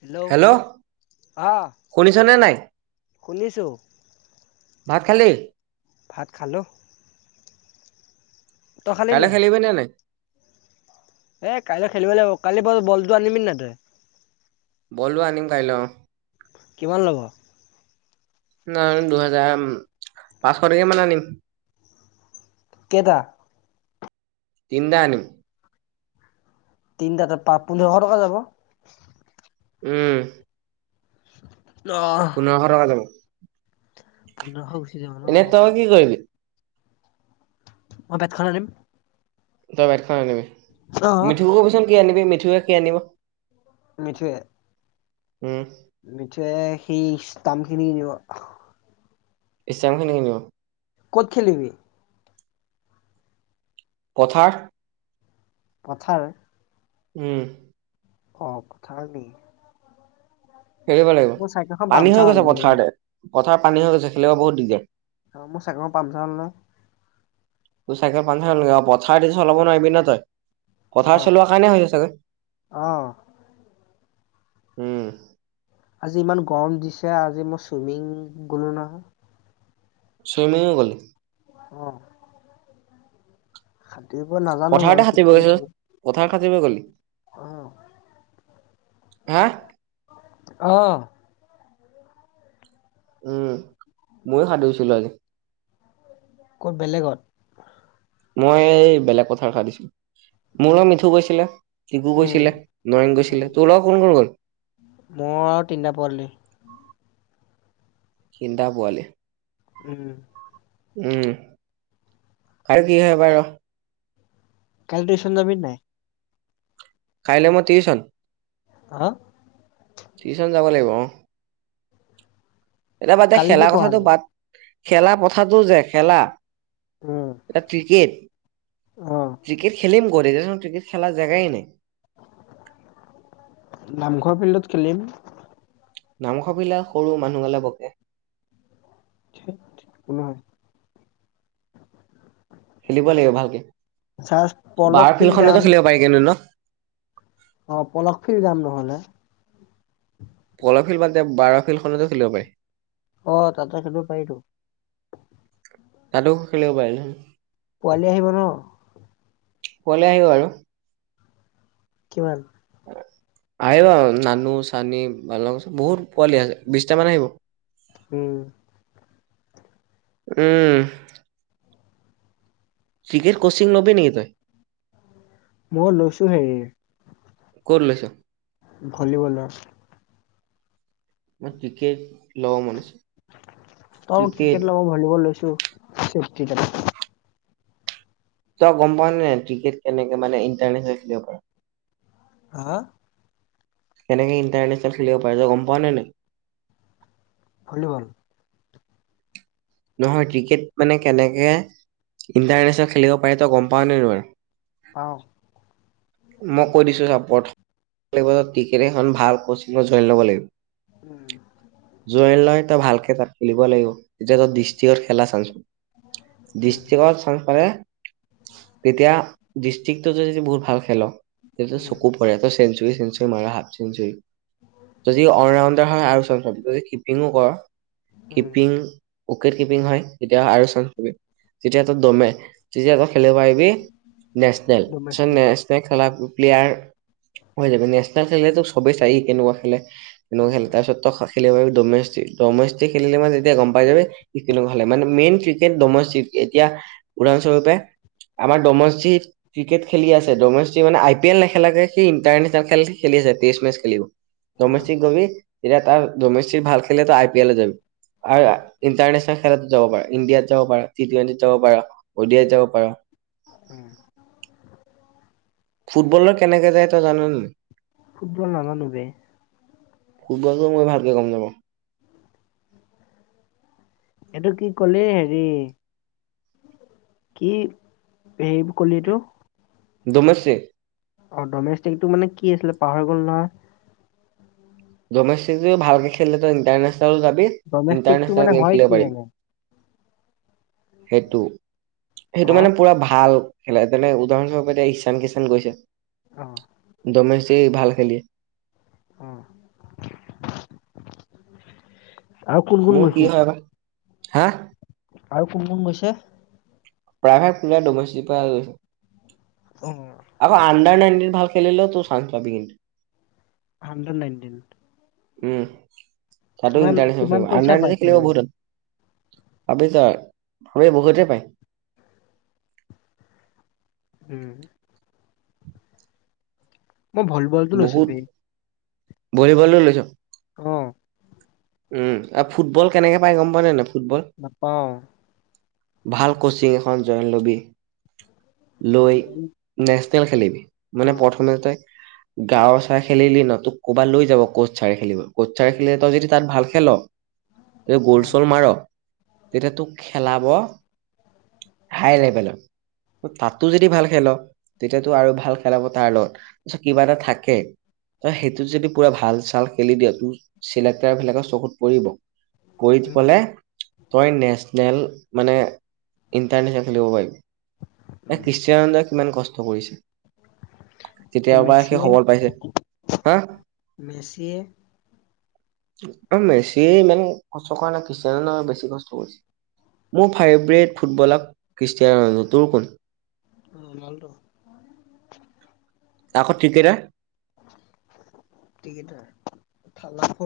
Hello? হা? শুনিছনে নাই? শুনিছো। ভাত খালি? ভাত খালো। কাইলৈ নাই খেলিবি নে নাই? এ কাইলৈ খেলিব লাগিব। কালি ব' বলটো আনিবি নাই তই বলটো আনিম কাইলৈ অহ। কিমান ল'ব? নাই, দুহেজাৰ পাঁচশ টকীয়া মান আনিম। কেটা? তিনটা আনিম। তিনিটাতে প' পোন্ধৰশ টকা যাব। উম। অহ পোন্ধৰশ টকা যাব। পোন্ধৰশ গুচি যাব ন এনেই তই কি কৰিবি? মই বেটখন আনিম। তই বেটখন আনিবি? অহ মিঠুকো কবিচোন, কি আনিবি, মিঠু কি আনিব? মিঠুৱে উম! মিঠুৱে সি স্তাম্প খিনি আনিব। স্তাম্প খিনি আনিব? ক'ত খেলিবি? পথাৰ। পথাৰ? উম! অ, পথাৰ নেকি? হেৰি কৰিব লাগিব, মোৰ চাইকেলখন পানী হৈ পামচাৰ হ'ল গৈছে বে পথাৰতে। পথাৰত পানী হৈ গৈছে খেলিব বহুত দিগদাৰি মোৰ চাইকেলখন পামচাৰ হ'ল নহয়। তোৰ চাইকেল খন পামচাৰ হ'ল নিকি? অ' পথাৰেদি চলাব নোৱাৰিবি ন তই। অ পথাৰত চলোৱা কাৰণে হৈছে চাগে? অ উম। আজি ইমান গৰম দিছে, আজি মই চুইমিং গলো নহয়। চুইমিং গ'লি? উঁ! সাঁতুৰিব নাজানো বাৰু, শিকি আছোঁ। পথাৰত সাঁতুৰিব গ'লি? অঁ! হা? অঁ! উম, মইও সাঁতুৰিছিলো আজি। ক'ত, বেলেগত? মই এই, বেলেগ পথাৰত সাঁতুৰিছিলো, মোৰ লগত মিঠু গৈছিলে। শিবু গৈছিলে, নয়ন গৈছিলে, তোৰ লগত কোন কোন গ'ল? মোৰ আৰু তিনিটা পোৱালি তিনিটা পোৱালি? উমহম! উম আৰু কি হয় বাৰু? কালি টউচন জাবি নে‌ নাই? কাইলৈ মই টিউচন? হা? টিউচন‌ যাব লাগিব অ'। এতিয়া বাদ দে, কালি কি খেলা কথাটো পঢ়ালে বাদ? খেলা কথাটো যে, খেলা। উম ক্ৰিকেট, অ ক্ৰিকেট খেলিম অক ক্ৰিকেট খেলাৰ জেগাই নাই। নামঘৰ ফিল্ডত খেলিম! মাংস বিলাক সৰু মানুহ খালে বকে। কোনে। খেলিব লাগিব ভালকে পলক বাৰ ফিল্ড যাম ফিল্ডখননকে খেলিব পাৰি কিন্তু ন। অ বলক ফ্ৰিলড যাম নহ'লে। কলফিল্ড বাতদে বাৰ ফিল্ডখনতে খেলিব পাৰি। অ তাতে খেলিব পাৰিতো? তাতেও খেলিব পাৰিলোহেঁতেন? পোৱালি আহিব ন। কৰে আহিব আৰু। কিমান। আহিব নানু চানি বালং চব বহুত পোৱালি আছে? বিশটা মান আহিব। উম উম ক্ৰিকেট কোচিং লবি নেকি তই। মই লৈছো হেৰি। ক'ত লৈছ ভলীবলৰ। মই ক্ৰিকেট লব মন আছে? তইয়ো ক্ৰিকেট ল মই ভলীবল লৈছো? স িক। তই গম পাৱ নে ক্ৰিকেট কেনেকে মানে ইণ্টাৰনেচনেল খেলিব পাৰ। আহা কেনেকে ইণ্টাৰনেশ্যনেল খেলিব পাৰি তই গম পাও নে নাই ভলীবল নহয় ক্ৰিকেট মানে কেনেকে ইণ্টাৰনেচনেল খেলিব পাৰে তই গম পাও নে নাই অ মই কৈ দিছো চা প্ৰথমে ক্ৰিকেট এখন ভাল কচিনত জয়ন লব‌ উম লাগিব জয়ন লই তই ভালকে তাত খেলিব লাগিব তেতিয়া তই দৃষ্টিকত খেলা চাঞ্চচু দৃষ্টিকত চাঞ্চ পাৰে তেতিয়া দৃষ্টিকটো য যদি বহুত ভাল। হেলৌ' তেতিয়া যে চকু পৰে তই চেচুৰি যদি চেনচুৰি মাৰা হাফ চেচুৰি যদি অল ৰাউণ্ডাৰ হয় আৰু চ চ যদি কিপিংঙো [unintelligible] কিপিং উইকেট কিপিং হয় তেতিয়া আৰু চপি যেতিয়া তেতিয়াটো দমে তেতিয়া তাত খেলুৱাই বি নেচনেল চ নেচনেল খেলা প্লেয়াৰ হৈ যাব নেচনেল খেলেটো সবেই চাই কেনেকুৱা খেলে এনেও খেল তাৰ পিছততো হয়, খেলিব পাৰিবি ডমিষ্টিত- ডমিষ্টিত খেলিলে মানে, তেতিয়া গম পাই যাবি শিকিলোঁ মানে মেইন ক্ৰিকেট ডমেষ্টিতএতিয়া উদাহৰণস্বৰূপে- আমাৰ ডমষ্টিত ক্ৰিকেট খেলি আছে দমষ্টিত মানে আই- পি -এল নেখেলাকে সেই ইণ্টাৰনে্চনেল খেল-খেলি যায় টেষ্ট -মেচ খেলিব ডমেষ্টিক গলি এতিয়া তাৰ ডমেষ্টিক ভাল খেলিলেতো আই', - পি', -এলে ', -যাবি আৰু ইণ্টাৰনেশ্যনেল খেলত যাব পাৰা ইণ্ডিয়াত যাব পাৰা টি- -টুৱেণ্টিত যাব পাৰা অডিয়াত- যাব পাৰা। [unintelligible] ফুটবলত কেনেকে যায়, তই', জান নেনাই? ফুটবল নাজানুৰে। ফুটবলটো মই ', ভালকৈ গম নাপাওঁ। এইটো কি কলি হেৰি কি হেৰি কলি ইটো? ডমেষ্টিক, অ', ডমেষ্টিকটো মানে কি আছিলে পাহৰি গ'লো নহয়, ডমেষ্টিক যে ', ভালকৈ খেলিলে তই ইণ্টাৰনেশ্যনেল, তালৈ যাবি ডমেষ্টিকটো ইণ্টাৰনেচনল মানে গেম হয় কি খেলব পাৰিবি, মানে সেইটো', সেইটো অ মানে পুৰা ভাল। খেলাই পেলাই উদাহৰণস্বৰূপে- এতিয়া ঈছান- -কিষাান গৈছা? আহ', ডমেষ্টি ভাল খেলি, উম আৰু কোন-কোন মোৰ কি গৈছে? হয় বা হা', আৰু কোন-কোন গৈছে? প্ৰায়ভাগ পোৰা ডমেষ্টিৰ পা গৈছে। অ আকৌ আণ্ডাৰ-নাইনটিৰ ভাল, খেলিলেওতো চাঞ্জ পাবি কিন্তু, হান্দ্ৰেদ -নাইনটিন উম', তাতো কিমান ইণ্টাৰনেচনেল কিমান খেলিব, পইচা আণ্ডাৰ - নাইনটিন, পাইছিল খেলিব বহুত। আবেজাৰ ৰে বহুতে পায় উম', মই', ভলিবলটো লৈছো বে ', ভলিবলতো লৈছোঁ। উম', আৰু ফুটবল কেনেকে পাই গম পাওঁ নে নেপা? নাপাওঁ, ভাল কোচিং এখন জয়ন লবি, লৈ ফুটবল নে, খেল-খেলিবি, অ মানে প্ৰথমে তাই গাঁৱৰ চাই খেলিলি ন তু ক'ৰবাত লৈ যাব কোচ ছাৰে খেলিব কোচ ছাৰে খেলিলে তই যদি তাত ভাল খেল। এই অ গোল চোল মাৰ তেতিয়া তোক খেলাব হাই লেভেলত তাতো যদি ভাল খেল। তেতিয়াতো আৰু ভাল খেলাব তাৰ লগত তাৰত কিবা এটা থাকে। ত সেইটোত যদি পুৰা ভাল চাল খেলি দিয় তোৰ চিলেক্টৰ বিলাকৰ চকুত পৰিব। কৰিত উম পলে তই নেচনেল। মানে ইণ্টাৰনেচ নেল খেলিব পাৰিম। [inaudible] কিমান কষ্ট কৰিছে? তেতিয়াৰ পৰা সি উমেচে সবল পাইছে হা মেচে। মেছি ইমান কষ্ট কৰা নাই খ্ৰীষ্টান বেছি কষ্ট কৰিছে মোৰ ফেভৰেট ফুটবলাৰ খ্ৰীষ্টিয়ান নু তোৰ কোন? [inaudible] অ ভালটো। আকৌ ক্ৰিকেটাৰ। ক্ৰিকেটাৰ।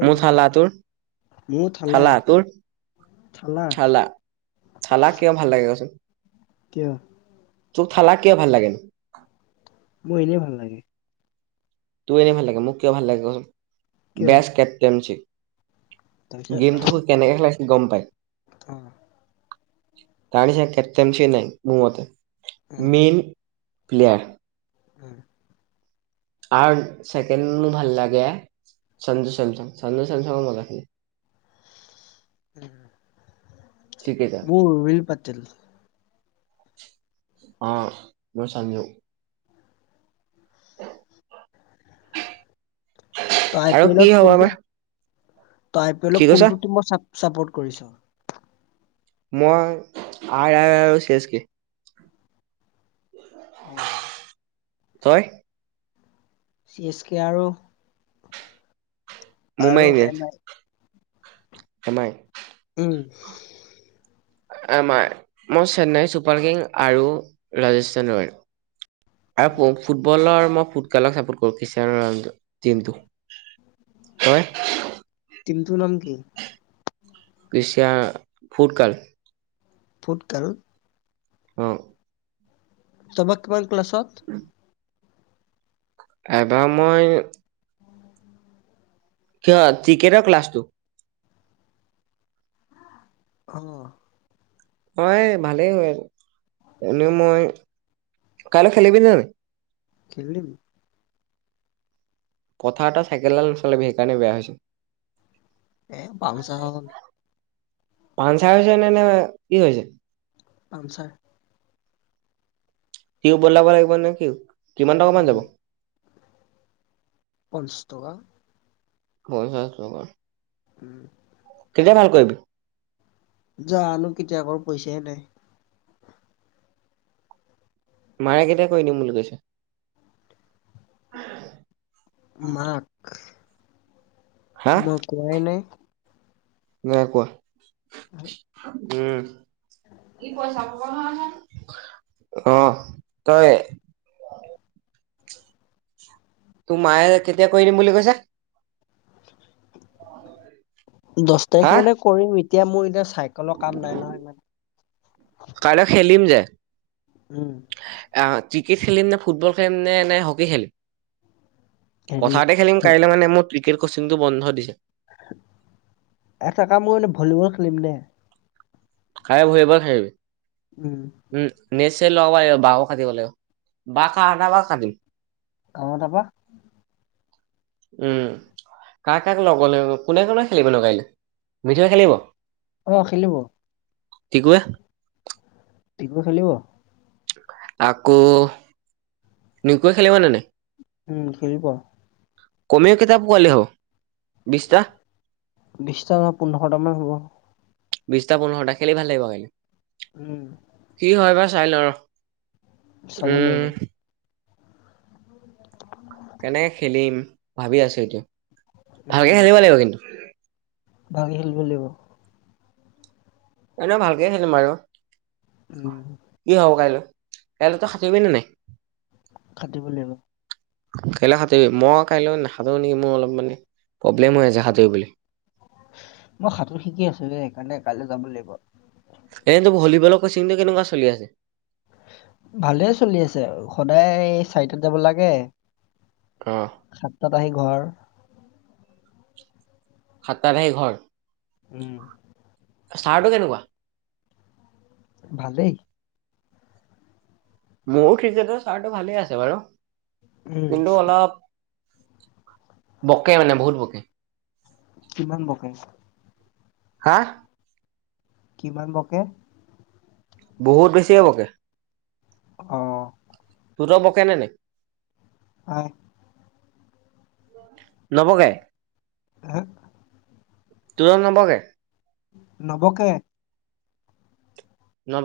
মোৰ থালা তোৰ মোৰ থালাই থালা তোৰ থালা থালা কিয় ভাল লাগে কচোন। কিয়? তোক থালা কিয় ভাল লাগেনো? মোৰ এনেই ভাল লাগে। তোৰ এনেই ভাল লাগে, মোক কিয় ভাল লাগে কচোন। কিয় বেচ কেপ্টেইন চি। তাৰপিছত গেমঠো কেনেকে খেলাইছিল গম পাই? অ তাৰ নিচিনা কেপ্টেইনচ নাই মোৰ মতে। উম মেইন পিলিয়াৰ। উম। আৰু ছেকেণ্ড মোৰ ভাল লাগে সঞ্জু চেমচং সঞ্জু চেমচঙো মজা খেলে। ক্ৰিকেটাৰ [unintelligible] তিল। অ দ চামিও। ত আই আৰু পি কি এলত হ'ব কোনটো আমাৰ তই আই পি কি এলত কৈছ কোনটো টিমৰ চাপ চাপৌত কৰিছ? মই আৰ আৰ আৰু চি এছ কে। অ [inaudible] তই? চি এছ কে আৰু আৰু এম আই। M I. উম। এম আই, মই চেন্নাই চুপাৰ কিং আৰু ৰাজস্থান ৰয়েল উম আৰু ফুটবলৰ মই ফুতকালক চাপৰ্ট কৰো কিশ্যৰো টীমটো। তই? টীম টোৰ নাম কি? কৃষিয়া ফুট কাৰ্ল। ফুটকাল? অ। তমক মান ক্লাছত। এবাৰ মই কিয় ত্ৰিকেটৰ ক্লাছটো? অহ। হয় ভালেই হয় আৰু এনে মই কাইলৈ খেলিবি নে যাবি? খেললিম। কথা এটা চাইকেল ডাল নচলাবি সেইকাৰণে বেয়া হৈছে। এ পামচা হৈ গ'ল। পানছাৰ হৈছে নে নে কি হৈছে? পামচাৰ। টিও বদলাব লাগিব নেকি? কিমান টকা মান যাব। পঞ্চাশ টকা হৈ হৈ উম কেতিয়া ভাল কৰিবি। যানো কেতিয়া কৰোঁ পইচাই নাই। মাৰে কেটিয়া কৰি দিম বুলি কৈছে মাগ হা মই কোৱাই নাই। নাই কোৱা। হয় [unintelligible] উম অ তই তোৰ মায়ে কেতিয়া কৰি দিম বুলি কৈছে। দহ তাৰিখ হা মানে কৰিম এতিয়া মই এতিয়া চাইকেলৰ কাম নাই নহয় ইমান কাইলৈ [unintelligible] উম আহ ক্ৰিকেট খেলিম নে ফুটবল খেলিম নে নে হকী খেলিম। হেৰি পথাৰতে খেলিম কাইলৈ মানে মোৰ ক্ৰিকেট কোচিংটো বন্ধ দিছে। এটা কাম কৰিনে ভলীবল খেলিম দে ই ভলীবল খেলিম। উম উম নে লগ বা কাটিব ল বা ক ন বাকদিম আমাৰ তাৰপৰা উম কাক কাক লব লাগিব কোনে কোনে খেলিব ন কাইলৈ মিঠৈ খেলিব অঁ খেলিব টিকুৱে টিকুৱে খেলিব আকৌ নিকোৱে খেলি নে নাই উম খেলিব কমেও কেইটা পোৱালি হম বিচটা বিচতা পোন্ধৰ তামান হ'ব বিশটা পোন্ধৰটা খেলি ভাল লাগিব কাইলৈ উম কি হয় বা চাই লও ৰ চাব লাগিব উম কেনেকে খেলিম ভাবি আছো এতিয়া ভালকে উম খেলিব লাগিব কিন্তু ভালকে খেলিব লাগিব। এনে ভালকে খেলিম আৰু উম কি হব কাইলৈ? কাইলৈ তই সাঁতুৰিবি নে নাই? সাঁতুৰিব লাগিব। কাইলৈ সাঁতুৰিব মই কাইলৈ নাসাঁতুৰো নেকি মোৰ অলপ মানে প্ৰব্লেম হৈ আছে সাঁতুৰিবলৈ। মই সাঁতোৰ শিকি আছোঁ যে সেইকাৰণে কাইলৈ যাব লাগিব। এ তো ভলীবলৰ কচিংটো কেনেকুৱা চলি আছে? ভালে চলি আছে সদায় চাৰিটাত যাব লাগে। অ সাতটাত আহি ঘৰ। সত্তাত আহি ঘৰ উম। চাৰটো কেনেকুৱা? ভালেই। মোৰ কিকেতৰ চাৰটো ভালেই আছে বাৰু উম কিন্তু অলপ। বকে মানে বহুত বকে। কিমান বকে? হাঁ? কিমান বকে? বহুত বেছি এ বকে। অঁ তহতৰ বকে নে নেকি? হয়। নবকে? হে? তোৰণ নবকে? নবকে। নবকে